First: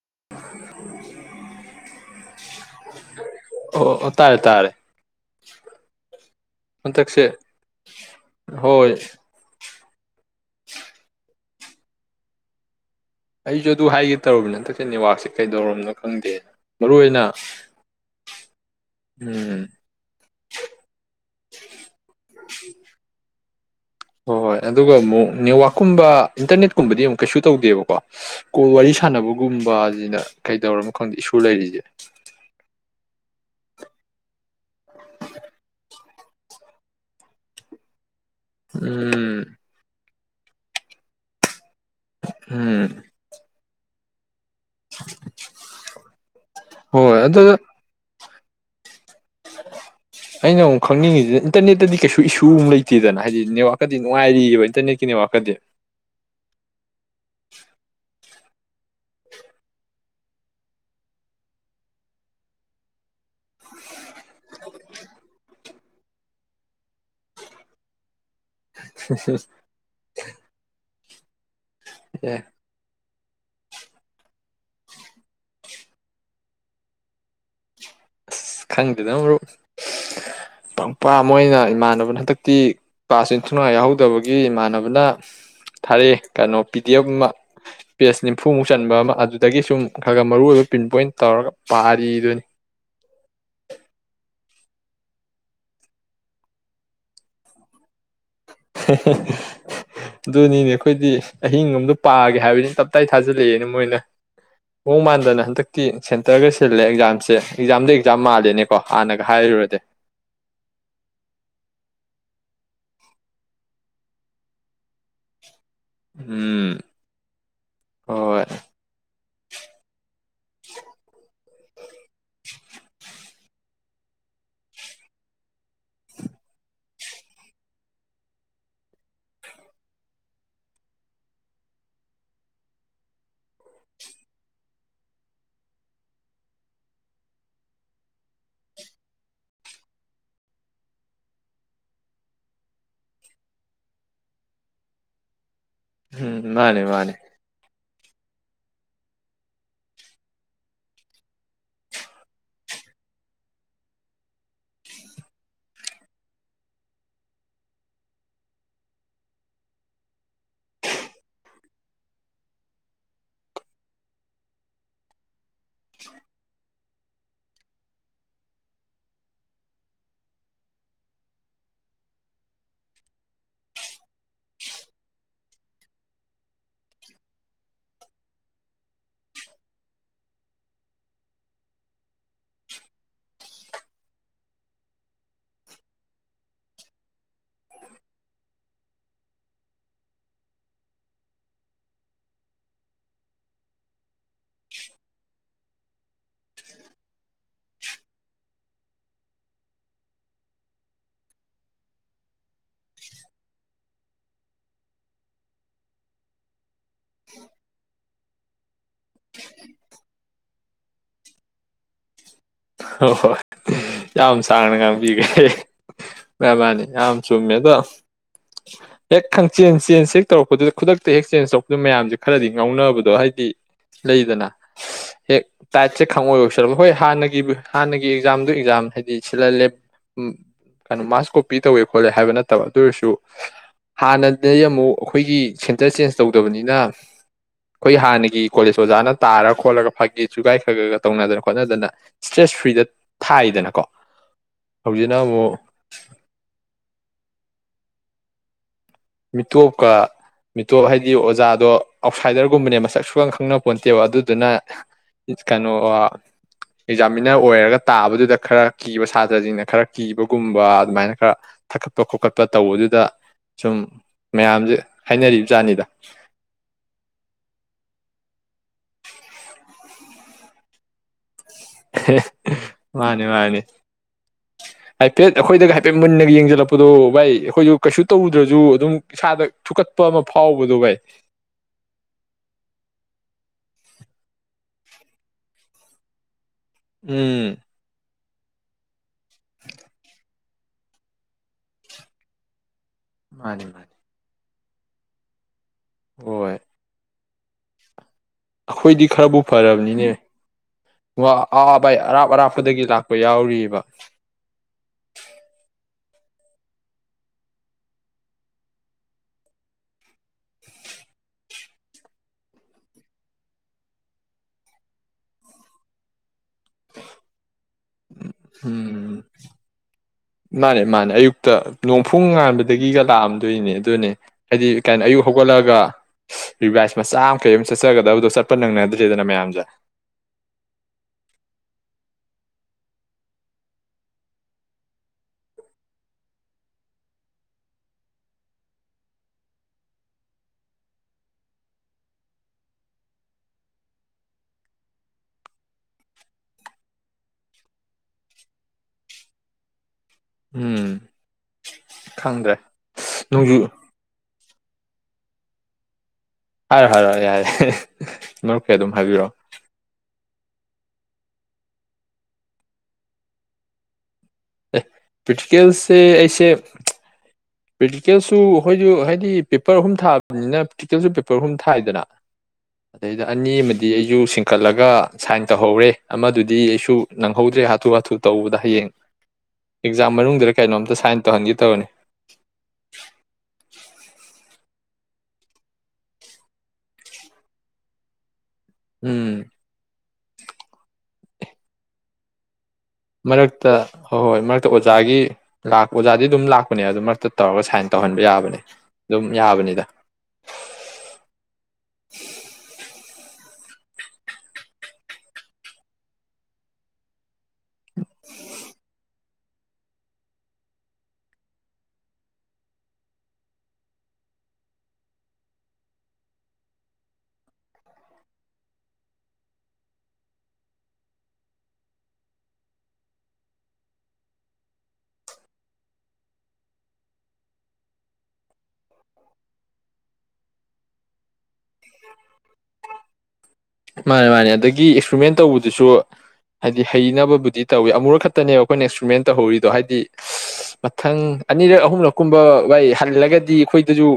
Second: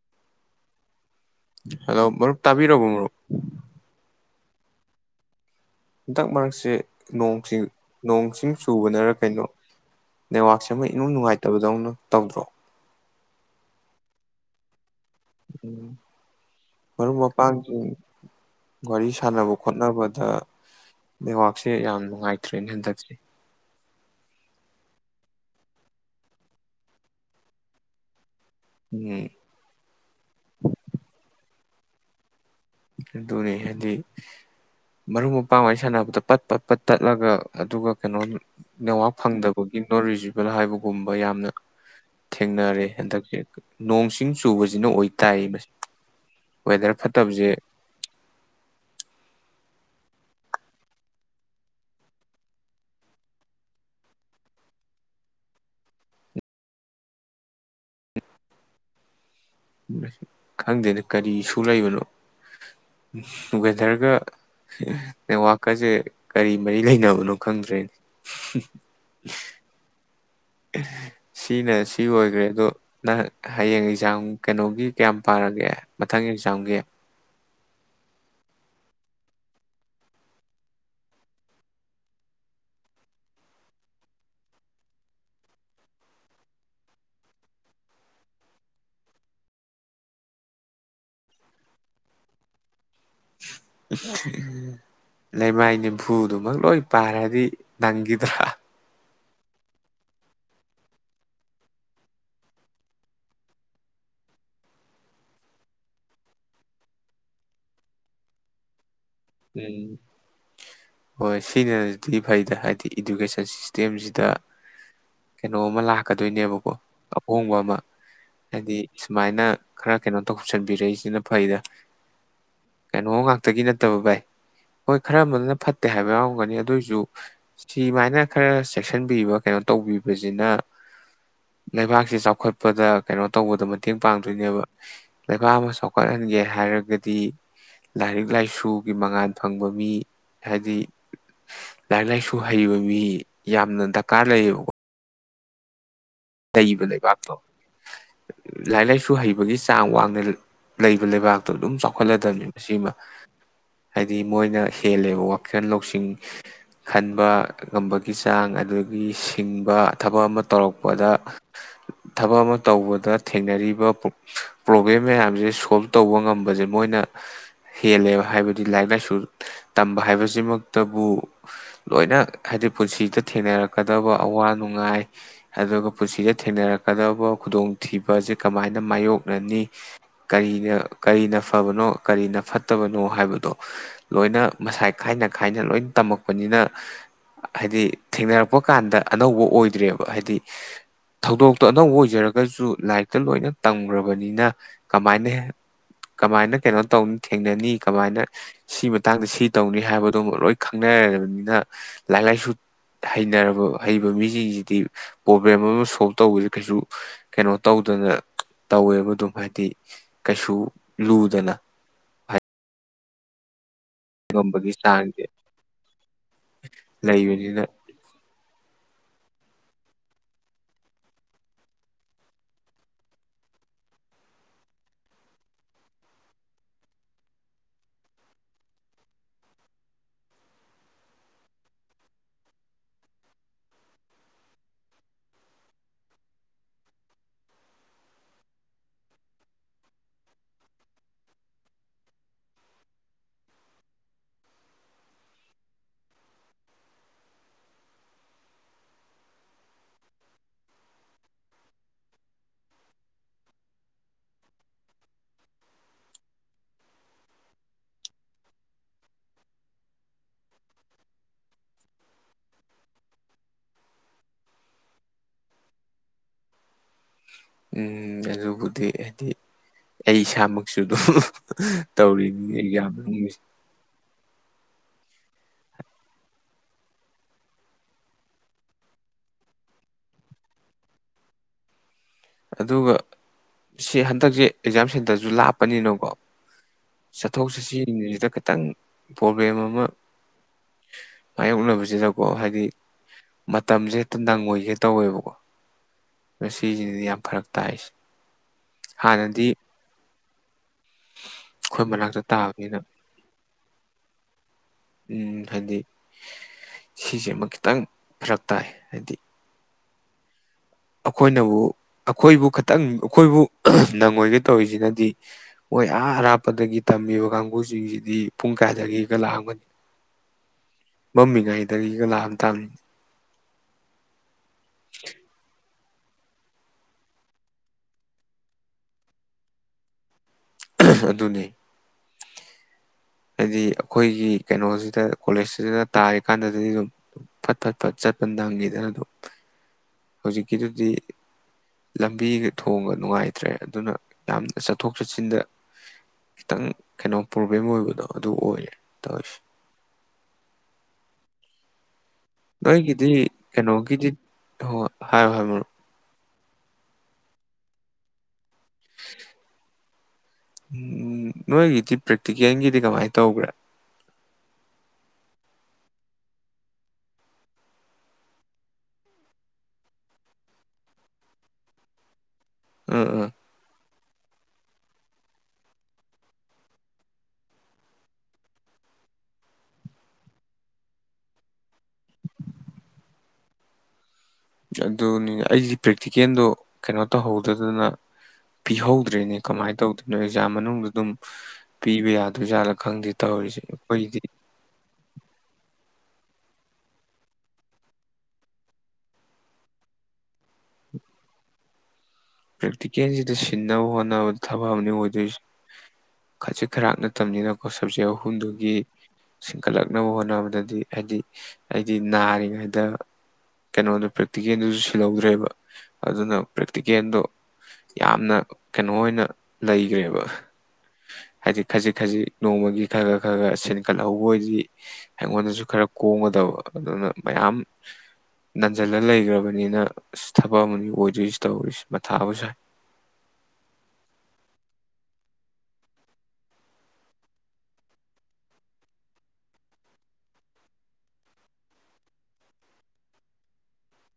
[inaudible] hello ꯃꯔꯨꯞ ꯇꯥꯕꯤꯔꯕꯣ ꯃꯔꯨꯞ ꯑꯣ ꯑꯣ ꯇꯥꯔꯦ ꯇꯥꯔꯦ ꯍꯟꯗꯛ ꯃꯔꯛꯁꯦ ꯅꯣꯡ ꯍꯟꯗꯛꯁꯦ ꯅꯣꯡ ꯆꯤꯡ ꯍꯣꯏ ꯆꯨꯕꯅꯔ ꯀꯩꯅꯣ ꯅꯦꯋꯥꯛꯁꯦ ꯑꯃ ꯏꯅꯨꯡ ꯅꯨꯡꯉꯥꯏꯇꯦ ꯇꯕꯅ ꯇꯧ ꯗ꯭ꯔꯣ ꯑꯩꯁꯨ ꯑꯗꯨ ꯍꯥꯏꯒꯦ ꯇꯧꯔꯞꯕꯅꯦ ꯍꯟꯇꯛ ꯎꯝ ꯃꯔꯨ ꯃꯔꯨꯞ ꯑꯣꯏꯅ ꯃꯄꯥꯡꯒꯤ ꯋꯥꯔꯤ ꯁꯥꯟꯅꯕ ꯎꯝ ꯈꯣꯠꯅꯕꯗ ꯅꯦꯠꯋꯥꯛꯁꯦ ꯌꯥꯝ ꯅꯨꯡꯉꯥꯏꯇ꯭ꯔꯦꯅꯦ ꯍꯟꯗꯛꯁꯦ ꯍꯣꯏ ꯍꯣꯏ ꯑꯗꯨꯒ ꯑꯃꯨꯛ ꯅꯦꯠꯋꯥꯛꯀꯨꯝꯕ ꯏꯟꯇꯔꯅꯦꯠꯀꯨꯝꯕꯗꯤ ꯑꯃꯨꯛ ꯀꯩꯁꯨ ꯇꯧꯗꯦꯕꯀꯣ ꯀꯣꯟ ꯋꯥꯔꯤ ꯎꯝ ꯁꯥꯟꯅꯕꯒꯨꯝꯕꯕꯁꯤꯅ ꯀꯩꯗꯧꯔꯃꯣ ꯈꯪꯗꯦ ꯏꯁꯨ ꯂꯩꯔꯤꯁꯦ ꯑꯗꯨꯅꯤ ꯍꯥꯏꯗꯤ ꯃꯔꯨꯞ ꯃꯄꯥꯡ ꯋꯥꯔꯝ ꯁꯥꯟꯅꯕꯗ ꯄꯠ ꯄꯠ ꯄꯠ ꯇꯠꯂꯒ ꯑꯗꯨꯒ ꯀꯩꯅꯣ ꯅꯦꯋꯥꯛ ꯎꯝ ꯐꯪꯗꯕꯒꯤ ꯅꯣ ꯔꯤꯖꯦꯕꯜ ꯍꯥꯏꯕꯒꯨꯝꯕ ꯌꯥꯝꯅ ꯊꯦꯡꯅꯔꯦ ꯎꯝ ꯍꯟꯗꯛꯀꯤ ꯅꯣꯡꯁꯤꯡ [unintelligible] ꯆꯨꯕꯁꯤꯅ ꯑꯣꯏ ꯇꯥꯏ ꯋꯦꯗꯔ ꯍꯣꯏ ꯐꯠꯇꯕꯁꯦ ꯑꯗꯨꯗ ꯑꯩꯅ ꯑꯃꯨꯛ ꯈꯪꯅꯤꯡꯉꯤꯁꯤꯅ ꯏꯟꯇꯔꯅꯦꯠꯇꯗꯤ ꯀꯩꯁꯨ ꯏꯁꯨ ꯑꯃ ꯂꯩꯇꯦꯗꯅ ꯍꯥꯏꯗꯤ ꯅꯦꯠꯋꯥꯛꯀꯗꯤ ꯅꯨꯡꯉꯥꯏꯔꯤꯑꯕ ꯏꯟꯇꯔꯅꯦꯠꯀꯤ ꯅꯦꯠꯋꯥꯛꯀꯗꯤ ꯈꯪꯗꯦꯅꯦ ꯀꯔꯤꯁꯨ ꯂꯩꯕꯅꯣ ꯋꯦꯗꯔꯒ ꯅꯦꯠꯋꯥꯛꯀꯁꯦ ꯀꯔꯤ ꯃꯔꯤ ꯂꯩꯅꯕꯅꯣ ꯈꯪꯗ꯭ꯔꯦꯅꯦ ꯑ [unintelligible] [unintelligible] ꯎꯝ ꯁꯤꯅ ꯁꯤ ꯑꯣꯏꯈ꯭ꯔꯦ ꯑꯗꯣ ꯅꯪ ꯍꯌꯦꯡ ꯑꯦꯛꯖꯥꯝ ꯀꯩꯅꯣꯒꯤ ꯀꯌꯥꯝ ꯄꯥꯔꯒꯦ ꯃꯊꯪꯒꯤ ꯑꯦꯛꯖꯥꯝꯒꯤ ꯑꯁ ꯈꯪꯗꯦꯅ ꯃꯔꯨꯞ ꯄꯪꯄꯥ ꯃꯣꯏꯅ ꯏꯃꯥꯟꯅꯕꯅ ꯍꯟꯗꯛꯇꯤ ꯀ꯭ꯂꯥꯁ ꯏꯟꯊꯨꯡꯉ ꯌꯥꯎꯍꯧꯗꯕꯒꯤ ꯏꯃꯥꯟꯅꯕꯅ ꯊꯥꯔꯛꯑꯦ ꯀꯩꯅꯣ ꯄꯤ ꯗꯤ ꯑꯦꯐ ꯑꯃ ꯄꯦꯖ ꯅꯤꯐꯨꯃꯨꯛ ꯆꯟꯕ ꯑꯃ ꯑꯗꯨꯗꯒꯤ ꯁꯨꯝ ꯈꯔ ꯈꯔ ꯃꯔꯨ ꯑꯣꯏꯏꯕ ꯄ꯭ꯔꯤꯟ ꯄꯣꯏꯟ ꯇꯧꯔꯒ ꯄꯥꯔꯤꯗꯨꯅꯤ ꯂꯩꯃꯥꯏ ꯅꯤꯝꯐꯨꯗꯨꯃꯛ ꯂꯣꯏ ꯄꯥꯏꯔꯗꯤ ꯅꯪꯈꯤꯗ꯭ꯔꯥ ꯑꯗꯨꯅꯤꯅꯦ ꯑꯩꯈꯣꯏꯗꯤ ꯑꯍꯤꯡꯣꯝꯗ ꯄꯥꯒꯦ ꯍꯥꯏꯕꯅꯤ ꯇꯞꯇꯥꯏ ꯊꯥꯖꯤꯜꯂꯛꯑꯦꯅ ꯃꯣꯏꯅ ꯃꯣꯡꯡ ꯃꯥꯟꯗꯅ ꯍꯟꯗꯛꯇꯤ ꯁꯦꯟꯇꯔꯒ ꯁꯤꯜꯂꯦ ꯑꯦꯛꯖꯥꯝꯁꯦ ꯑꯦꯛꯖꯥꯝꯗ ꯑꯦꯛꯖꯥꯝ ꯃꯥꯜꯂꯦꯅꯦꯀꯣ ꯍꯥꯟꯅꯒ ꯍꯥꯏꯔꯨꯔꯗꯤ ꯎꯝ ꯍꯣꯏ ꯁꯤꯅꯦ ꯑꯩꯩꯗ ꯍꯥꯏꯗꯤ ꯏꯗꯨꯀꯦꯁꯟ ꯁꯤꯁꯇꯦꯝꯁꯤꯗ ꯀꯩꯅꯣ ꯑꯃ ꯎꯝ ꯂꯥꯛꯀꯗꯣꯏꯅꯦꯕꯀꯣ ꯑꯍꯣꯡꯕ ꯑꯃ ꯍꯣꯏ ꯍꯥꯏꯗꯤ ꯁꯨꯃꯥꯏꯅ ꯈꯔ ꯀꯩꯅꯣ ꯇꯧꯁꯟꯕꯤꯔꯛꯏꯁꯤꯅ ꯐꯩꯗ ꯀꯩꯅꯣ ꯉꯥꯛꯇꯒꯤ ꯅꯠꯇꯕ ꯚꯥꯏ ꯍꯣꯏ ꯈꯔ ꯑꯃꯅ ꯐꯠꯇꯦ ꯍꯥꯏꯕ ꯌꯥꯎꯔꯝꯒꯅꯤ ꯑꯗꯨꯑꯣꯏꯁꯨ ꯁꯤꯃꯥꯏꯅ ꯈꯔ ꯆꯦꯛꯁꯤꯟꯕꯤꯕ ꯀꯩꯅꯣ ꯇꯧꯕꯤꯕꯁꯤꯅ ꯂꯩꯕꯥꯛꯁꯤ ꯆꯥꯎꯈꯠꯄꯗ ꯀꯩꯅꯣ ꯇꯧꯕꯗ ꯃꯇꯦꯡ ꯄꯥꯡꯗꯣꯏꯅꯦꯕ ꯂꯩꯕꯥꯛ ꯑꯃ ꯆꯥꯎꯈꯠꯍꯟꯒꯦ ꯍꯥꯏꯔꯒꯗꯤ ꯂꯥꯏꯔꯤꯛ ꯂꯥꯏꯁꯨ ꯒꯤ ꯃꯉꯥꯥꯟꯜ ꯐꯪꯕ ꯃꯤ ꯍꯥꯏꯗꯤ ꯂꯥꯏꯔꯤꯛ ꯂꯥꯏꯁꯨ ꯍꯩꯕ ꯃꯤ ꯌꯥꯝꯅ ꯗꯔꯀꯥꯔ ꯂꯩꯌꯦꯕꯀꯣ ꯎꯝ ꯃꯥꯅꯦ ꯂꯩꯕ ꯃꯥꯅꯦ ꯂꯩꯕꯥꯛꯇꯣ ꯂꯥꯏꯔꯤꯛ ꯂꯥꯏꯁꯨ ꯍꯩꯕꯒꯤ ꯆꯥꯡ ꯋꯥꯡꯅ ꯂꯩꯕ ꯂꯩꯕꯥꯛꯇꯣ ꯑꯗꯨꯝ ꯆꯥꯎꯈꯠꯂꯗꯝꯕꯅꯤ ꯃꯁꯤꯃ ꯍꯥꯏꯗꯤ ꯃꯣꯏꯅ ꯍꯦꯜꯂꯦꯕ ꯋꯥꯈꯜ ꯂꯧꯁꯤꯡ ꯈꯟꯕ ꯉꯝꯕꯒꯤ ꯆꯥꯡ ꯑꯗꯒꯤ ꯁꯤꯡꯕ ꯊꯕꯛ ꯑꯃ ꯇꯧꯔꯛꯄꯗ ꯊꯕꯛ ꯑꯃ ꯇꯧꯕꯗ ꯊꯦꯡꯅꯔꯤꯕ ꯄ꯭ꯔꯣꯕ꯭ꯂꯦꯝ ꯃꯌꯥꯝꯁꯦ ꯁꯣꯜꯕ ꯇꯧꯕ ꯉꯝꯕꯁꯦ ꯃꯣꯏꯅ ꯍꯦꯜꯂꯦꯕ ꯍꯥꯏꯕꯗꯤ ꯂꯥꯏꯔꯤꯛ ꯂꯥꯏꯁꯨ ꯇꯝꯕ ꯍꯥꯏꯕꯁꯤꯃꯛꯇꯕꯨ ꯂꯣꯏꯅ ꯍꯥꯏꯗꯤ ꯄꯨꯟꯁꯤꯗ ꯊꯦꯡꯅꯔꯛꯀꯗꯕ ꯑꯋꯥ ꯅꯨꯡꯉꯥꯏ ꯑꯗꯨꯒ ꯄꯨꯟꯁꯤꯗ ꯊꯦꯡꯅꯔꯛꯀꯗꯕ ꯈꯨꯗꯣꯡꯊꯤꯕꯁꯦ ꯀꯃꯥꯏꯅ ꯃꯥꯌꯣꯛꯅꯅꯤ ꯀꯔꯤꯅ ꯀꯔꯤꯅ ꯐꯕꯅꯣ ꯀꯔꯤꯅ ꯐꯠꯇꯕꯅꯣ ꯍꯥꯏꯕꯗꯣ ꯂꯣꯏꯅ ꯃꯁꯥꯏ ꯈꯥꯏꯅ ꯈꯥꯏꯅ ꯂꯣꯏ ꯇꯝꯃꯛꯄꯅꯤꯅ ꯍꯥꯏꯗꯤ ꯊꯦꯡꯅꯔꯛꯄ ꯀꯥꯟꯗ ꯑꯅꯧꯕ ꯑꯣꯏꯗ꯭ꯔꯦꯕ ꯍꯥꯏꯗꯤ ꯊꯧꯗꯣꯛꯇꯣ ꯑꯅꯧꯕ ꯑꯣꯏꯖꯔꯒꯁꯨ ꯂꯥꯏꯔꯤꯛꯇ ꯂꯣꯏꯅ ꯇꯝꯈ꯭ꯔꯕꯅꯤꯅ ꯀꯃꯥꯏꯅ ꯀꯃꯥꯏꯅ ꯀꯩꯅꯣ ꯇꯧꯅꯤ ꯊꯦꯡꯅꯅꯤ ꯀꯃꯥꯏꯅ ꯁꯤ ꯃꯇꯥꯡꯗ ꯁꯤ ꯇꯧꯅꯤ ꯍꯥꯏꯕꯗꯣ ꯂꯣꯏ ꯈꯪꯅꯔꯕꯅꯤꯅ ꯂꯥꯏꯔꯤꯛ ꯂꯥꯏꯁꯨ ꯍꯩꯅꯔꯕꯕ ꯍꯩꯕ ꯃꯤꯁꯤꯡꯁꯤꯗꯤ ꯄ꯭ꯔꯣꯕ꯭ꯂꯦꯝ ꯑꯃ ꯁꯣꯜꯕ ꯇꯧꯕꯁꯦ ꯀꯩꯁꯨ ꯀꯩꯅꯣ ꯇꯧꯗꯅ ꯇꯧꯋꯦꯕ ꯑꯗꯨꯝ ꯍꯥꯏꯗꯤ ꯀꯩꯁꯨ ꯂꯨꯗꯅ ꯐꯩ ꯍꯣꯏ ꯍꯣꯏ ꯌꯥꯝꯝ ꯁꯅ ꯆꯥꯡꯁꯦ ꯀꯝꯕꯤꯒ ꯃꯦꯃ ꯑꯝ ꯂꯩꯕꯅꯤꯅ ꯆꯨꯝꯃꯦꯗ ꯍꯦꯛ ꯈꯪꯆꯦꯟ ꯆꯦꯟꯖ ꯍꯦꯛ ꯇꯧꯔꯛꯄꯗꯨꯗ ꯈꯨꯗꯛꯇ ꯍꯦꯛ ꯆꯦꯟꯖ ꯇꯧꯔꯛꯄꯗꯨꯗ ꯃꯌꯥꯝꯁꯦ ꯈꯔꯗꯤ ꯉꯥꯎꯅꯕꯗꯣ ꯍꯥꯏꯗꯤ ꯂꯩꯗꯅ ꯍꯦꯛ ꯇꯥꯏꯠꯁꯦ ꯈꯪꯉꯏ ꯑꯣꯏꯁꯜꯂ ꯍꯣꯏ ꯍꯥꯟꯅꯒꯤ ꯍꯥꯟꯅꯒꯤ ꯑꯦꯛꯖꯥꯝꯗꯨ ꯑꯦꯛꯖꯥꯝ ꯍꯥꯏꯗꯤ ꯁꯤꯜꯍꯜꯂꯦ ꯀꯩꯅꯣ ꯃꯥꯔꯁ ꯀꯣꯄꯤ ꯇꯧꯋꯦ ꯈꯣꯠꯂꯦ ꯍꯥꯏꯕ ꯅꯠꯇꯕ ꯑꯗꯨ ꯑꯣꯏꯔꯁꯨ ꯍꯥꯟꯅꯗꯒꯤ ꯑꯃꯨꯛ ꯑꯩꯈꯣꯏꯒꯤ ꯁꯦꯟꯇꯔ ꯆꯦꯟꯖ ꯇꯧꯗꯕꯅꯤꯅ ꯑꯩꯈꯣꯏ ꯍꯥꯟꯅꯒꯤ ꯀꯣꯂꯦꯖ ꯑꯣꯖꯥꯅ ꯇꯥꯔ ꯈꯣꯠꯂꯒ ꯐꯒꯦ ꯁꯨꯒꯥꯏ ꯈꯔ ꯈꯒ ꯇꯧꯅꯗꯅ ꯈꯣꯠꯅꯗꯅ ꯏꯁꯇ꯭ꯔꯦꯁ ꯐ꯭ꯔꯤꯗ ꯊꯥꯏꯗꯅꯀꯣ ꯍꯧꯖꯤꯛꯅ ꯑꯃꯨꯛ ꯃꯤꯇꯣꯞꯀ ꯃꯤꯇꯣꯞ ꯍꯥꯏꯗꯤ ꯑꯣꯖꯥꯗꯣ ꯑꯥꯎꯠꯁꯥꯏꯗꯔꯒꯨꯝꯕꯅꯦ ꯃꯁꯛ ꯁꯨꯈꯪ ꯈꯪꯅ ꯄꯣꯟꯠꯇꯦꯕ ꯑꯗꯨꯗꯨꯅ ꯀꯩꯅꯣ ꯑꯦꯛꯖꯥꯃꯤꯅꯔ ꯑꯣꯏꯔꯒ ꯇꯥꯕꯗꯨꯗ ꯈꯔ ꯀꯤꯕ ꯁꯥꯇ꯭ꯔꯁꯤꯡꯅ ꯈꯔ ꯀꯤꯕꯒꯨꯝꯕ ꯑꯗꯨꯃꯥꯏꯅ ꯈꯔ ꯊꯥꯀꯠꯄ ꯈꯣꯠꯀꯠꯄ ꯇꯧꯕꯗꯨꯗ ꯁꯨꯝ ꯃꯌꯥꯝꯁꯦ ꯍꯥꯏꯅꯔꯤꯕꯖꯥꯅꯤꯗ ꯎꯝ ꯑꯗꯨꯕꯨꯗꯤ ꯍꯥꯏꯗꯤ ꯑꯩ ꯏꯁꯥꯃꯛꯁꯨ ꯑꯗꯨꯝ ꯇꯧꯔꯤꯅꯤ ꯌꯥꯝ ꯃꯥꯅꯤ ꯅꯨꯡꯉ ꯃꯥꯅꯤ ꯍꯥꯏꯐꯦꯠ ꯑꯩꯈꯣꯏꯗꯒ ꯍꯥꯏꯐꯦꯠ ꯃꯨꯟꯅꯒ ꯌꯦꯡꯁꯤꯜꯂꯛꯄꯗꯣ ꯚꯥꯏ ꯑꯩꯈꯣꯏꯗ ꯀꯩꯁꯨ ꯇꯧꯗ꯭ꯔꯁꯨ ꯑꯗꯨꯝ ꯏꯁꯥꯗ ꯊꯨꯀꯠꯄ ꯑꯃ ꯐꯥꯎꯕꯗꯣ ꯚꯥꯏ ꯑꯗꯨꯒ ꯁꯤ ꯍꯟꯗꯛꯁꯦ ꯑꯦꯛꯖꯥꯝ ꯁꯦꯟꯇꯔꯁꯨ ꯂꯥꯞꯄꯅꯤꯅꯀꯣ ꯆꯠꯊꯣꯛ ꯎꯝ ꯆꯠꯁꯤꯁꯤꯗ ꯈꯤꯇꯪ ꯄ꯭ꯔꯣꯕ꯭ꯂꯦꯝ ꯑꯃ ꯃꯥꯌꯣꯛꯅꯕꯁꯤꯗꯀꯣ ꯍꯥꯏꯗꯤ ꯃꯥꯅꯤ ꯃꯥꯅꯤ ꯃꯇꯝꯁꯦ ꯍꯦꯛꯇ ꯅꯪꯉꯣꯏ ꯍꯦ ꯇꯧꯋꯦꯕꯀꯣ ꯃ ꯍꯣꯏ ꯁꯤ ꯆꯅꯤ ꯐꯔꯛ ꯇꯥꯏꯁꯦ ꯑꯩꯈꯣꯏꯗꯤ ꯈꯔꯕꯨ ꯍꯥꯟꯅꯗꯤ ꯐꯔꯕꯅꯤꯅꯦ ꯋꯥ ꯑꯥ ꯑꯩꯈꯣꯏ ꯑꯥ ꯏ ꯃꯅꯥꯛꯇ ꯑꯔꯥꯞ ꯇꯥꯕꯅꯤꯅ ꯑꯔꯥꯞꯄꯗꯒꯤ ꯂꯥꯛꯄ ꯌꯥꯎꯔꯤꯕ ꯁꯤꯁ ꯑꯃ ꯈꯤꯇꯪ ꯐꯔꯛ ꯇꯥꯏ ꯍꯥꯏꯗꯤ ꯑꯩꯈꯣꯏꯅꯕꯨ ꯑꯩꯈꯣꯏꯕꯨ ꯈꯤꯇꯪ ꯑꯩꯈꯣꯏꯕꯨ ꯅꯪꯉꯣꯏꯒꯦ ꯇꯧꯔꯤꯁꯤꯅꯗꯤ ꯃꯣꯏ ꯑꯥ ꯑꯔꯥꯞꯄꯗꯒꯤ ꯇꯝꯃꯤꯕ ꯀꯥꯡꯕꯨ ꯃꯣꯏꯁꯤꯡꯁꯤꯗꯤ ꯄꯨꯡ ꯀꯥꯏꯗꯒꯤꯒ ꯎꯝ ꯂꯥꯛꯑꯝꯒꯅꯤ ꯃꯥꯅꯦ ꯃꯥꯅꯦ ꯑꯌꯨꯛꯇ ꯃꯝꯃꯤꯉꯩꯗꯒꯤꯒ ꯅꯣꯡꯐꯨ ꯂꯥꯛꯑꯝ ꯇꯥꯕꯅꯤ ꯉꯥꯟꯕꯗꯒꯤꯒ ꯂꯥꯛꯑꯝꯗꯣꯏꯅꯦ ꯑꯗꯨꯅꯦ ꯍꯥꯏꯗꯤ ꯀꯥꯏꯅ ꯑꯌꯨꯛ ꯍꯧꯒꯠꯂ ꯆꯠ ꯔꯤꯚꯥꯏꯁ ꯃꯆꯥ ꯑꯃ ꯀꯩ ꯑꯃ ꯆꯠꯆꯒꯗꯕꯗꯣ ꯆꯠꯄ ꯅꯪꯅꯗ꯭ꯔꯦꯗꯅ ꯃꯌꯥꯝꯁꯦ ꯑꯗꯨꯅꯤ ꯍꯥꯏꯗꯤ ꯑꯩꯈꯣꯏꯒꯤ ꯀꯩꯅꯣꯁꯤꯗ ꯀꯣꯂꯦꯖꯁꯤꯗ ꯇꯥꯔꯤꯀꯥꯟꯗꯗꯤ ꯑꯗꯨꯝ ꯐꯠ ꯐꯠ ꯐꯠ ꯆꯠꯄ ꯅꯪꯈꯤꯗꯅ ꯑꯗꯨꯝ ꯍꯧꯖꯤꯛꯀꯤꯗꯨꯗꯤ ꯂꯝꯕꯤꯒ ꯊꯣꯡꯕ ꯅꯨꯡꯉꯥꯏꯇ꯭ꯔꯦ ꯑꯗꯨꯅ ꯌꯥꯝꯅ ꯆꯠꯊꯣꯛ ꯆꯠꯁꯤꯟꯗ ꯈꯤꯇꯪ ꯀꯩꯅꯣ ꯄ꯭ꯔꯣꯕ꯭ꯂꯦꯝ ꯑꯣꯏꯕꯗꯣ ꯑꯗꯨ ꯑꯣꯏꯔꯦ ꯇꯧꯔꯤꯁꯦ ꯎꯝ ꯈꯪꯗ꯭ꯔꯦ ꯅꯣꯏꯒꯤꯗꯤ ꯅꯣꯡꯖꯨ ꯀꯩꯅꯣꯒꯤꯗꯤ ꯍ ꯍꯥꯏꯌꯣ ꯍꯥꯏ ꯃꯨꯞ ꯍꯥꯏꯔꯑꯣ ꯍꯥꯏꯔꯑꯣ ꯌꯥꯔꯦ ꯅꯣꯛꯀꯦ ꯑꯗꯨꯝ ꯍꯥꯏꯕꯤꯔꯛꯑꯣ ꯎꯝ ꯅꯣꯏꯒꯤꯗꯤ ꯄ꯭ꯔꯦꯛꯇꯤꯀꯦꯜꯒꯤꯗꯤ ꯀꯃꯥꯏꯅ ꯇꯧꯕ꯭ꯔꯦ ꯄꯤꯁꯦ ꯑꯩꯁꯦ ꯄ꯭ꯔꯔꯤꯦꯛꯇꯤꯀꯦꯜꯁꯨ ꯑꯩꯈꯣꯏꯁꯨ ꯍꯥꯏꯗꯤ ꯄꯦꯄꯔ ꯑꯍꯨꯝ ꯊꯥꯕꯅꯤꯅ ꯄ꯭ꯔꯦꯛꯇꯤꯀꯦꯜꯁꯨ ꯄꯦꯄꯔ ꯑꯍꯨꯝ ꯊꯥꯏꯗꯅ ꯎꯝ ꯑꯗꯩꯗ ꯎꯝ ꯑꯅꯤ ꯑꯃꯗꯤ ꯑꯩ ꯌꯨ ꯁꯤꯡꯀꯠꯂꯒ ꯁꯥꯏꯟ ꯇꯧꯍꯧꯔꯦ ꯑꯃꯗꯨꯗꯤ ꯑꯩꯁꯨ ꯅꯪꯍꯧꯗ꯭ꯔꯦ ꯍꯥꯊꯨ ꯍꯥꯊꯨ ꯇꯧꯕꯗ ꯍꯌꯦꯡ ꯑꯦꯛꯖꯥꯝ ꯃꯅꯨꯡꯗꯨꯗ ꯀꯩꯅꯣꯝꯇ ꯁꯥꯏꯟ ꯇꯧꯍꯟꯒꯦ ꯇꯧꯕꯅꯤ ꯑꯗꯨꯅꯤ ꯑꯩꯗꯤ ꯄ꯭ꯔꯦꯛꯇꯤꯀꯦꯜꯗꯣ ꯀꯩꯅꯣ ꯇꯧꯍꯧꯗꯗꯅ ꯄꯤꯍꯧꯗ꯭ꯔꯔꯤꯅꯦ ꯎꯝ ꯀꯃꯥꯏꯅ ꯇꯧꯗꯣꯏꯅꯣ ꯑꯦꯛꯖꯥꯝ ꯃꯅꯨꯡꯗ ꯑꯗꯨꯝ ꯄꯤꯕ ꯌꯥꯗ ꯆꯂ ꯃꯔꯛꯇ ꯍꯣꯏ ꯍꯣꯏ ꯃꯔꯛꯇ ꯑꯣꯖꯥꯒꯤ ꯑꯣꯖꯥꯗꯤ ꯑꯗꯨꯝ ꯂꯥꯛꯄꯅꯦ ꯑꯗꯨ ꯃꯔꯛꯇ ꯇꯧꯔꯒ ꯁꯥꯏꯟ ꯇꯧꯍꯟꯕ ꯌꯥꯕꯅꯦ ꯑꯗꯨꯝ ꯌꯥꯕꯅꯤꯗ ꯎꯝ [unintelligible] ꯄ꯭ꯔꯦꯛꯇꯤꯀꯦꯜꯁꯤꯗ ꯁꯤꯟꯅꯕ ꯍꯣꯠꯅꯕꯗ ꯊꯕꯛꯅꯦ ꯑꯣꯏꯗꯣꯏꯁ ꯈꯁꯤ ꯈꯔꯥꯛ ꯅꯠꯇꯕꯅꯤꯅ ꯑꯩ ꯁꯕꯖꯦꯛ ꯑꯍꯨꯝꯗꯨꯒꯤ ꯁꯤꯡꯀꯠꯂꯛꯅꯕ ꯍꯣꯠꯅꯕꯗꯗꯤ ꯍꯥꯏꯗꯤ ꯑꯩꯗꯤ ꯅꯥꯔꯤꯉꯩꯗ ꯀꯩꯅꯣꯗꯣ ꯄ꯭ꯔꯦꯛꯇꯤꯀꯦꯜꯗꯨꯁꯨ ꯁꯤꯜꯍꯧꯗ꯭ꯔꯦꯕ ꯑꯗꯨꯅ ꯄ꯭ꯔꯦꯛꯇꯤꯀꯦꯜꯗꯣ ꯌꯥꯝꯅ ꯀꯩꯅꯣ ꯑꯣꯏꯅ ꯂꯩꯈ꯭ꯔꯦꯕ ꯍꯥꯏꯗꯤ ꯈꯖꯤꯛ ꯈꯖꯤꯛ ꯅꯣꯡꯃꯒꯤ ꯈ ꯈ꯭ꯔ ꯈ ꯈ ꯁꯦꯟꯀꯠꯍꯧꯕ ꯑꯣꯏꯗꯤ ꯑꯩꯉꯣꯟꯗꯁꯨ ꯈꯔ ꯀꯣꯡꯒꯗꯕ ꯑꯗꯨꯅ ꯃꯌꯥꯝ ꯅꯟꯖꯜꯂ ꯂꯩꯈ꯭ꯔꯕꯅꯤꯅ ꯑ ꯊꯕꯛ ꯑꯃꯅꯤ ꯑꯣꯏꯗꯣꯏꯁꯤ ꯇꯧꯔꯤꯁꯦ ꯃꯥꯅꯦ ꯃꯥꯅꯦ ꯑꯗꯨꯗꯒꯤ ꯑꯦꯛꯁꯇ꯭ꯔꯤꯃꯦꯟ ꯇꯧꯕꯗꯨꯁꯨ ꯍꯥꯏꯗꯤ ꯍꯩꯅꯕꯕꯨꯗꯤ ꯇꯧꯋꯤ ꯑꯃꯨꯔꯛ ꯈꯛꯇꯅꯦꯕ ꯑꯩꯈꯣꯏꯅ ꯑꯦꯛꯁꯇ꯭ꯔꯤꯃꯦꯟ ꯇꯧꯍꯧꯔꯤꯗꯣ ꯍꯥꯏꯗꯤ ꯃꯊꯪ ꯑꯅꯤꯔꯛ ꯑꯍꯨꯝꯂꯛꯀꯨꯝꯕ ꯏ ꯍꯜꯂꯒꯗꯤ ꯑꯩꯈꯣꯏꯗꯁꯨ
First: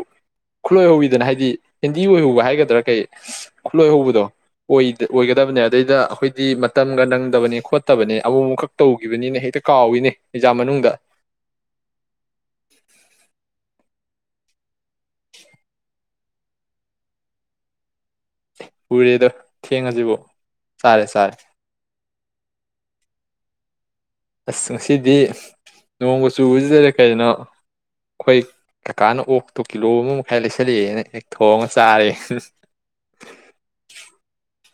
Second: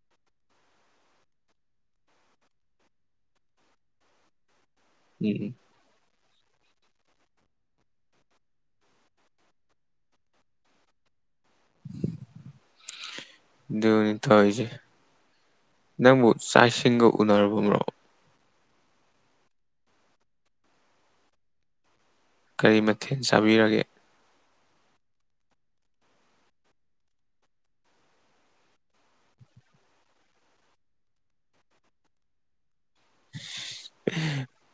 ꯈꯨꯠꯂꯣꯏꯍꯧꯋꯤꯗꯅ ꯍꯥꯏꯗꯤ ꯍꯦꯟꯗꯤ ꯑꯣꯏꯍꯧꯕ ꯍꯥꯏꯒꯗꯥ ꯑꯗꯨꯗ꯭ꯔ ꯀꯩ ꯈꯨꯠꯂꯣꯏ ꯍꯧꯕꯗꯣ ꯎꯝ ꯑꯣꯏꯒꯗꯕꯅꯦ ꯑꯗꯩꯗ ꯑꯩꯈꯣꯏꯗꯤ ꯃꯇꯝꯒ ꯅꯪꯗꯕꯅꯦ ꯈꯣꯠꯇꯕꯅꯦ ꯑꯃ ꯑꯃꯈꯛ ꯇꯧꯈꯤꯕꯅꯤꯅ ꯍꯦꯛꯇ ꯀꯥꯎꯏꯅꯦ ꯑꯦꯛꯖꯥ ꯃꯅꯨꯡꯗ ꯅꯤ ꯊꯣꯏꯁ ꯅꯪꯕꯨ ꯆꯥꯛ ꯏꯁꯤꯡꯒ ꯎꯅꯨꯔꯕꯣ ꯎꯔꯦꯗꯣ ꯊꯦꯡꯉꯁꯤꯕꯣ ꯆꯥꯔꯦ ꯆꯥꯔꯦ ꯀꯔꯤ ꯃꯊꯦꯜ ꯆꯥꯕꯤꯔꯒꯦ ꯑꯁ ꯉꯁꯤꯗꯤ ꯅꯣꯡꯃ ꯆꯨꯕꯁꯤꯗꯗ ꯀꯩꯅꯣ ꯑꯩꯈꯣꯏ ꯀꯀꯥꯅ ꯑꯣꯛꯇꯣ ꯀꯤꯂꯣ ꯑꯃ ꯃꯈꯥꯏ ꯂꯩꯁꯜꯂꯛꯑꯦꯅ ꯍꯦꯛ ꯊꯣꯡꯉ ꯆꯥꯔꯦ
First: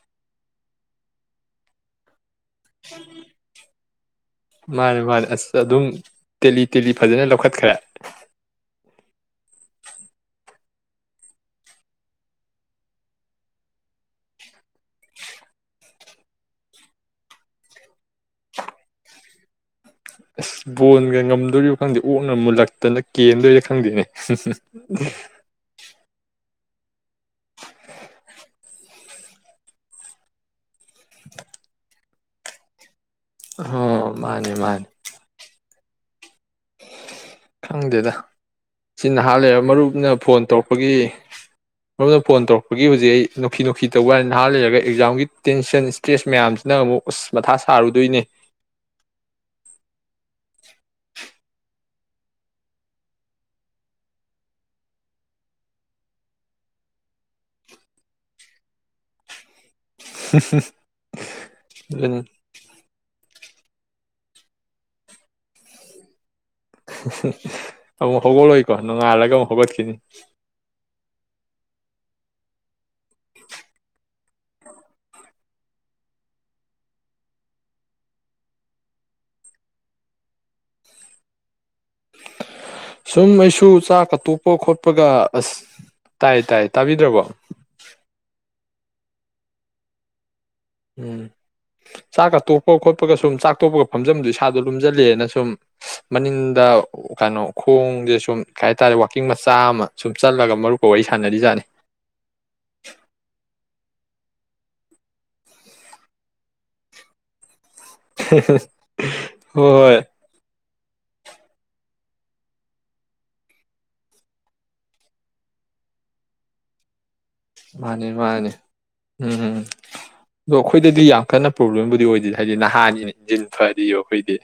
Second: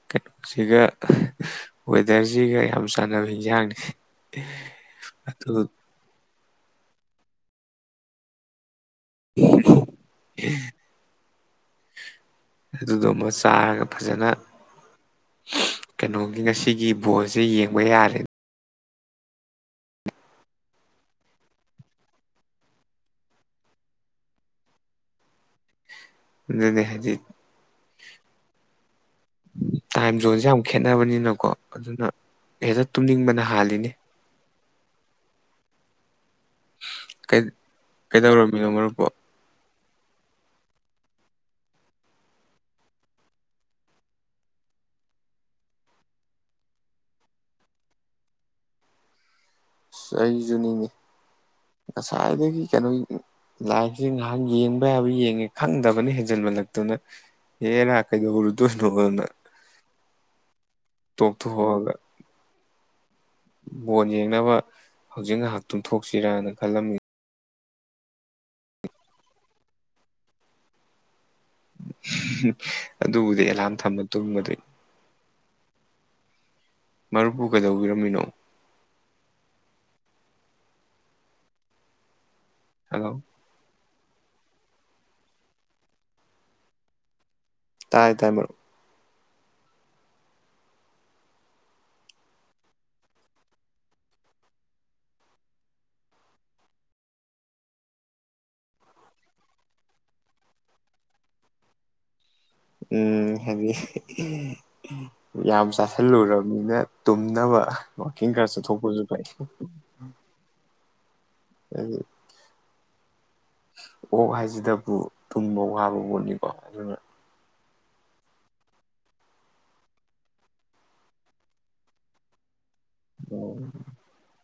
ꯀꯩꯅꯣ ꯁꯤꯒꯋꯦꯗꯔ ꯁꯤꯒ ꯌꯥꯝ ꯆꯥꯟꯅꯕ ꯌꯦꯟꯖꯥꯡꯅꯤ ꯃꯥꯅꯦ ꯃꯥꯅꯦ ꯑꯗꯨ ꯑꯁ ꯑꯗꯨꯝ ꯇꯦꯂꯤ ꯇꯦꯂꯤ ꯐꯖꯅ ꯂꯧꯈꯠꯈ꯭ꯔꯦ ꯑꯗꯨꯗꯨꯃ ꯆꯥꯔꯒ ꯐꯖꯅ ꯀꯩꯅꯣꯒꯤ ꯉꯁꯤꯒꯤ ꯕꯣꯜꯁꯦ ꯌꯦꯡꯕ ꯌꯥꯔꯦ ꯑꯁ ꯕꯣꯟꯒ ꯉꯝꯗꯣꯔꯤꯕ ꯈꯪꯗꯦ ꯑꯣꯛꯅ ꯃꯨꯜꯂꯛꯇꯅ ꯀꯦꯟꯗꯣꯏꯔ ꯈꯪꯗꯦꯅꯦ ꯑꯗꯨꯅꯦ ꯍꯥꯏꯗꯤ ꯇꯥꯏꯝ ꯖꯣꯟꯣꯟꯁꯦ ꯈꯦꯠꯅꯕꯅꯤꯅꯀꯣ ꯑꯗꯨꯅ ꯑꯦꯗꯠ ꯇꯨꯝꯅꯤꯡꯕꯅ ꯑ ꯍꯥꯜꯂꯤꯅꯤ ꯃꯥꯅꯦ ꯃꯥꯅꯦ ꯈꯪꯗꯦꯗ ꯀꯩꯗꯧꯔꯝꯃꯤꯅꯣ ꯃꯔꯨꯞꯄꯣ ꯁꯤ ꯅꯍꯥꯟ ꯂꯩꯕ ꯃꯔꯨꯞ ꯅ ꯐꯣꯟ ꯇꯧꯔꯛꯄꯒꯤ ꯃꯔꯨꯞꯅ ꯐꯣꯟ ꯇꯧꯔꯛꯄꯒꯤ ꯍꯧꯖꯤꯛ ꯑꯩ ꯅꯨꯡꯈꯤ ꯅꯨꯡꯈꯤ ꯇꯧꯕꯅꯤ ꯅꯍꯥꯟ ꯂꯩꯔꯒ ꯑꯦꯛꯖꯥꯝꯒꯤ ꯇꯦꯟꯁꯟ ꯏꯁꯇ꯭ꯔꯦꯁ ꯃꯌꯥꯝꯁꯤꯅ ꯑꯃꯨꯛ ꯎꯁ ꯃꯊꯥ ꯁꯥꯔꯨꯗꯣꯏꯅꯦ ꯑꯩꯁꯨ ꯅꯤꯡꯉ ꯉꯁꯥꯏꯗꯒꯤ ꯀꯩꯅꯣ ꯂꯥꯏꯟꯁꯦ ꯉꯥꯏꯍꯥꯛ ꯌꯦꯡꯕ ꯌꯥꯕ ꯌꯦꯡꯉꯦ ꯈꯪꯗꯕꯅ ꯍꯦꯟꯖꯟꯃꯜꯂꯛꯇꯅ ꯑꯦꯔꯥ ꯀꯩꯗꯧꯔꯨꯗꯣꯏꯅꯣꯅ ꯑꯗꯨ ꯕꯣꯣꯟ ꯌꯦꯡꯅꯕ ꯍꯧꯖꯤꯛ ꯉꯥꯏꯍꯥꯛꯇꯨ ꯊꯣꯛꯁꯤꯔꯅ [unintelligible] ꯑꯃꯨꯛ ꯍꯧꯒꯠꯂꯣꯏꯀꯣ ꯅꯣꯡꯉꯥꯜꯂꯒ ꯑꯃꯨꯛ ꯍꯧꯒꯠꯈꯤꯅꯤ ꯑꯗꯨꯕꯨꯗꯤ ꯑꯦꯂꯥꯝ ꯊꯝꯃ ꯇꯨꯝꯕꯗ ꯃꯔꯨꯞꯕꯨꯨ ꯀꯩꯗꯧꯕꯤꯔꯝꯃꯤꯅꯣ ꯍꯜꯂꯣ ꯁꯨꯝ ꯃꯩꯁꯨ ꯆꯥꯛ ꯀꯠꯠꯇꯣꯛꯄ ꯈꯣꯠꯄꯒ ꯑꯁ ꯇꯥꯏ ꯇꯥꯏ ꯇꯥꯕꯤꯗ꯭ꯔꯕꯣ ꯇꯥꯏ ꯇꯥꯏ ꯃꯔꯣ ꯎꯝ ꯆꯥꯛꯀ ꯇꯣꯛꯄ ꯈꯣꯠꯄꯒ ꯁꯨꯝ ꯆꯥꯛ ꯇꯣꯛꯄꯒ ꯐꯝꯖꯕꯗꯨꯣ ꯏꯁꯥꯗꯣ ꯂꯨꯝꯁꯤꯜꯂꯦꯅ ꯁꯨꯝ ꯃꯅꯤꯡꯗ ꯀꯩꯅꯣ ꯈꯣꯡꯁꯦ ꯁꯨꯝ ꯀꯩ ꯍꯥꯏ ꯇꯥꯔꯦ ꯋꯥꯛꯀꯤꯡ ꯃꯆꯥ ꯑꯃ ꯁꯨꯝ ꯆꯠꯂꯒ ꯃꯔꯨꯞꯀ ꯋꯥꯔꯤ ꯁꯥꯟꯅꯔꯤꯖꯥꯠꯅꯤ ꯎꯝ ꯍꯥꯏꯗꯤ ꯌꯥꯝ ꯆꯥꯁꯜꯂꯨꯔꯕꯅꯤꯅ ꯇꯨꯝꯅꯕ ꯋꯥꯥꯛꯀꯤꯡ ꯈꯔ ꯆꯠꯊꯣꯛꯄꯁꯨ ꯐꯩ ꯍꯣꯏ ꯍꯣꯏ ꯎꯝ ꯑꯣꯛ ꯍꯥꯏꯁꯤꯗꯕꯨ ꯇꯨꯝꯕ ꯋꯥꯕ ꯄꯣꯠꯅꯤꯀꯣ ꯑꯗꯨꯅ ꯃꯥꯅꯤ ꯃꯥꯅꯤ ꯎꯝꯝ ꯑꯗꯣ ꯑꯩꯈꯣꯏꯗꯗꯤ ꯌꯥꯝ ꯀꯟꯅ ꯄ꯭ꯔꯣꯕ꯭ꯂꯦꯝꯕꯨꯗꯤ ꯑꯣꯏꯗꯦꯗꯤ ꯍꯥꯏꯗꯤ ꯅꯍꯥꯟ ꯅꯍꯥꯅꯤꯅ ꯏꯟꯖꯤꯟ ꯐꯔꯤꯕ ꯑꯩꯈꯣꯏꯗꯤ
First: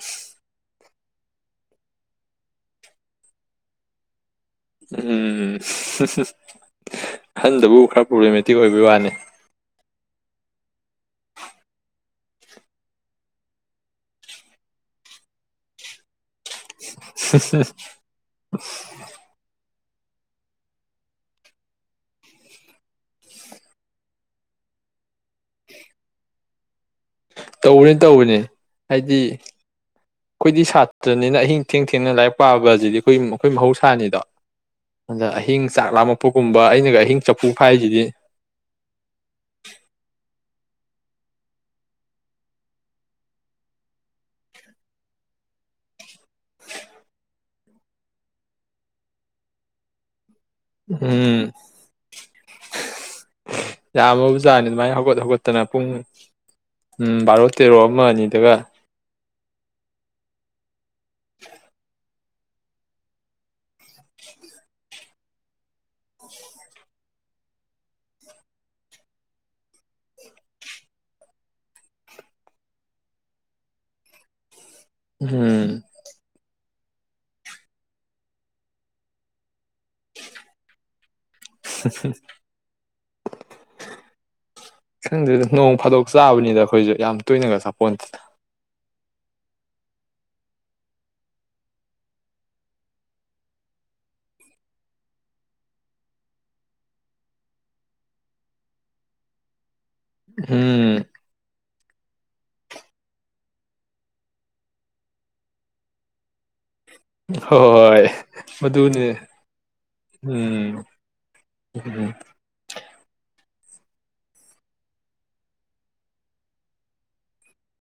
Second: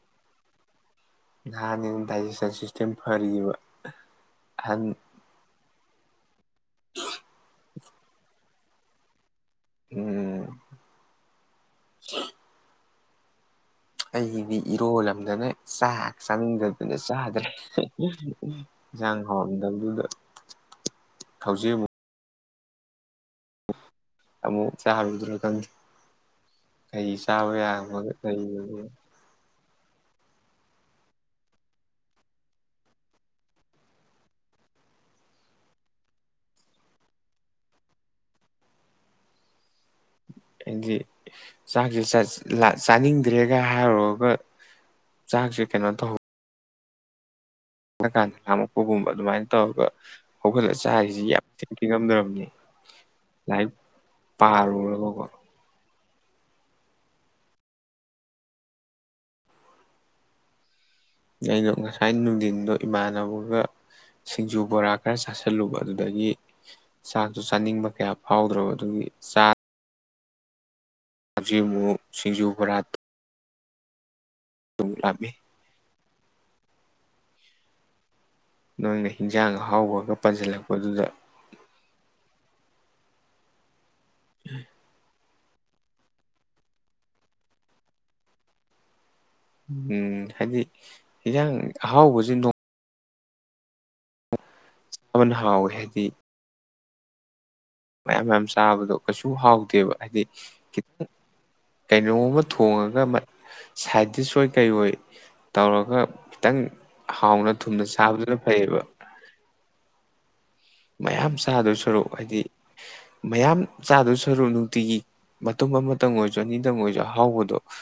ꯅꯍꯥꯅꯤꯅ ꯗꯥꯏꯖꯦꯁꯟ ꯁꯤꯁꯇꯦꯝ ꯐꯔꯤꯕ ꯑꯍꯟ ꯎꯝ [unintelligible] ꯑꯍꯟꯗꯕꯨ ꯈꯔ ꯄ꯭ꯔꯣꯕ꯭ꯂꯦꯝꯃꯦꯇꯤꯛ ꯑꯣꯏꯕꯩ ꯋꯥꯅꯤ ꯎꯝ ꯑꯩꯗꯤ ꯏꯔꯣꯜꯂꯝꯗꯅ ꯆꯥꯛ ꯆꯥꯅꯤꯡꯗꯕ ꯑꯗ ꯆꯥꯗ꯭ꯔꯦ ꯏꯟꯁꯥꯡ ꯍꯥꯎꯔꯝꯗꯕꯗꯨꯗ ꯍꯧꯖꯤꯛ ꯑꯃꯨꯛ ꯑꯃꯨꯛ ꯆꯥꯔꯨꯗꯣꯏꯔ ꯈꯪꯗꯦ ꯑꯩꯩ ꯆꯥꯕ ꯇꯧꯕꯅꯤ ꯌꯥꯕ ꯀꯩ ꯇꯧꯕꯅꯤ ꯍꯥꯏꯗꯤ ꯑꯩꯈꯣꯏꯗꯤ ꯁꯥꯇ꯭ꯔꯅꯤꯅ ꯑꯍꯤꯡ ꯊꯦꯡ ꯊꯦꯡꯅ ꯂꯥꯏꯔꯤꯛ ꯄꯥꯕꯁꯤꯗꯤ ꯑꯩꯈꯣꯏ ꯑꯩꯈꯣꯏ ꯃꯍꯧꯁꯥꯅꯤꯗꯣ ꯑꯗ ꯑꯍꯤꯡ ꯆꯥꯛ ꯂꯥꯝꯃꯛꯛꯄꯒꯨꯝꯕ ꯑꯩꯅꯒ ꯑꯍꯤꯡ ꯆꯐꯨ ꯐꯥꯛꯏꯁꯤꯗꯤ ꯍꯥꯏꯗꯤ ꯆꯥꯛꯁꯦ ꯆꯥꯅꯤꯡꯗ꯭ꯔꯦꯒ ꯍꯥꯏꯔꯨꯔꯒ ꯆꯥꯛꯁꯦ ꯀꯩꯅꯣ ꯇꯧ ꯊꯦꯉꯀꯥꯟꯗ ꯂꯥꯝꯃꯛꯄꯒꯨꯝꯕ ꯑꯗꯨꯃꯥꯏꯅ ꯇꯧꯔꯒ ꯍꯧꯒꯠꯂ ꯆꯥꯔꯤꯁꯤ ꯌꯥꯝ ꯎꯝ ꯊꯤꯉꯝ ꯉꯝꯗ꯭ꯔꯕꯅꯤ ꯂꯥꯏ ꯌꯥꯝꯃꯕꯖꯥꯠꯅꯤ ꯑꯗꯨꯃꯥꯏꯅ ꯍꯧꯒꯠ ꯄꯥꯔꯨꯔꯒꯀꯣ ꯍꯧꯒꯠꯇꯅ ꯄꯨꯡ ꯎꯝ ꯚꯥꯔꯣ ꯇꯔꯣ ꯑꯃ ꯑꯅꯤꯗꯒ ꯑꯩꯒ ꯉꯁꯥꯏ ꯅꯨꯡꯊꯤꯟꯗꯣ ꯏꯃꯥꯟꯅꯕꯒ ꯁꯤꯡꯖꯨ ꯕꯣꯔꯥ ꯈꯔ ꯆꯥꯁꯤꯜꯂꯨꯕ ꯑꯗꯨꯗꯒꯤ ꯆꯥꯛꯇꯣ ꯆꯥꯅꯤꯡꯕ ꯀꯌꯥ ꯐꯥꯎꯗ꯭ꯔꯕ ꯑꯗꯨꯒꯤ ꯆꯥ ꯍꯧꯖꯤꯛ ꯑꯃꯨꯛ ꯁꯤꯡꯖꯨ ꯕꯣꯔꯥ ꯑꯃꯨꯛ ꯂꯥꯝꯃꯤ ꯎꯝ ꯅꯣꯏꯅ ꯍꯤꯟꯖꯥꯡ ꯑꯍꯥꯎꯕꯒ ꯄꯟꯁꯤꯜꯂꯛꯄꯗꯨꯗ [unintelligible] [unintelligible] ꯈꯪꯗꯦꯗ ꯅꯣꯡ ꯐꯥꯗꯣꯛ ꯆꯥꯕꯅꯤꯗ ꯑꯩꯈꯣꯏꯁꯨ ꯌꯥꯝ ꯇꯣꯏꯅꯒ ꯆꯥꯄꯣꯟꯇꯦꯗ ꯎꯝ ꯍꯥꯏꯗꯤ ꯍꯟꯖꯥꯡ ꯑꯍꯥꯎꯕꯁꯤ ꯅꯣꯡ ꯑꯃꯅ ꯍꯥꯎꯋꯦ ꯍꯥꯏꯗꯤ ꯃꯌꯥꯝ ꯃꯌꯥꯝ ꯆꯥꯕꯗꯣ ꯀꯩꯁꯨ ꯍꯥꯎꯇꯦꯕ ꯍꯥꯏꯗꯤ ꯎꯝ ꯀꯩꯅꯣꯝꯃ ꯊꯣꯡꯉꯒ ꯁꯥꯏꯇꯗꯤꯁ ꯑꯣꯏ ꯀꯩ ꯑꯣꯏ ꯇꯧꯔꯒ ꯈꯤꯇꯪ ꯍꯣꯏ ꯍꯥꯎꯅ ꯊꯨꯝꯅ ꯍꯣꯏ ꯆꯥꯕꯗꯨꯅ ꯐꯩꯌꯦꯕ ꯃꯗꯨꯅꯦ ꯃꯌꯥꯝ ꯆꯥꯗꯣꯏ ꯁꯔꯨꯛ ꯍꯥꯏꯗꯤ ꯃꯌꯥꯝ ꯆꯥꯗꯨ ꯁꯔꯨꯛ ꯅꯨꯡꯇꯤꯒꯤ ꯃꯇꯨꯝ ꯑꯃꯇꯪ ꯑꯣꯏꯔꯁꯨ ꯑꯅꯤꯇꯪ ꯑꯣꯏꯔꯁꯨ ꯑꯍꯥꯎꯕꯗꯣ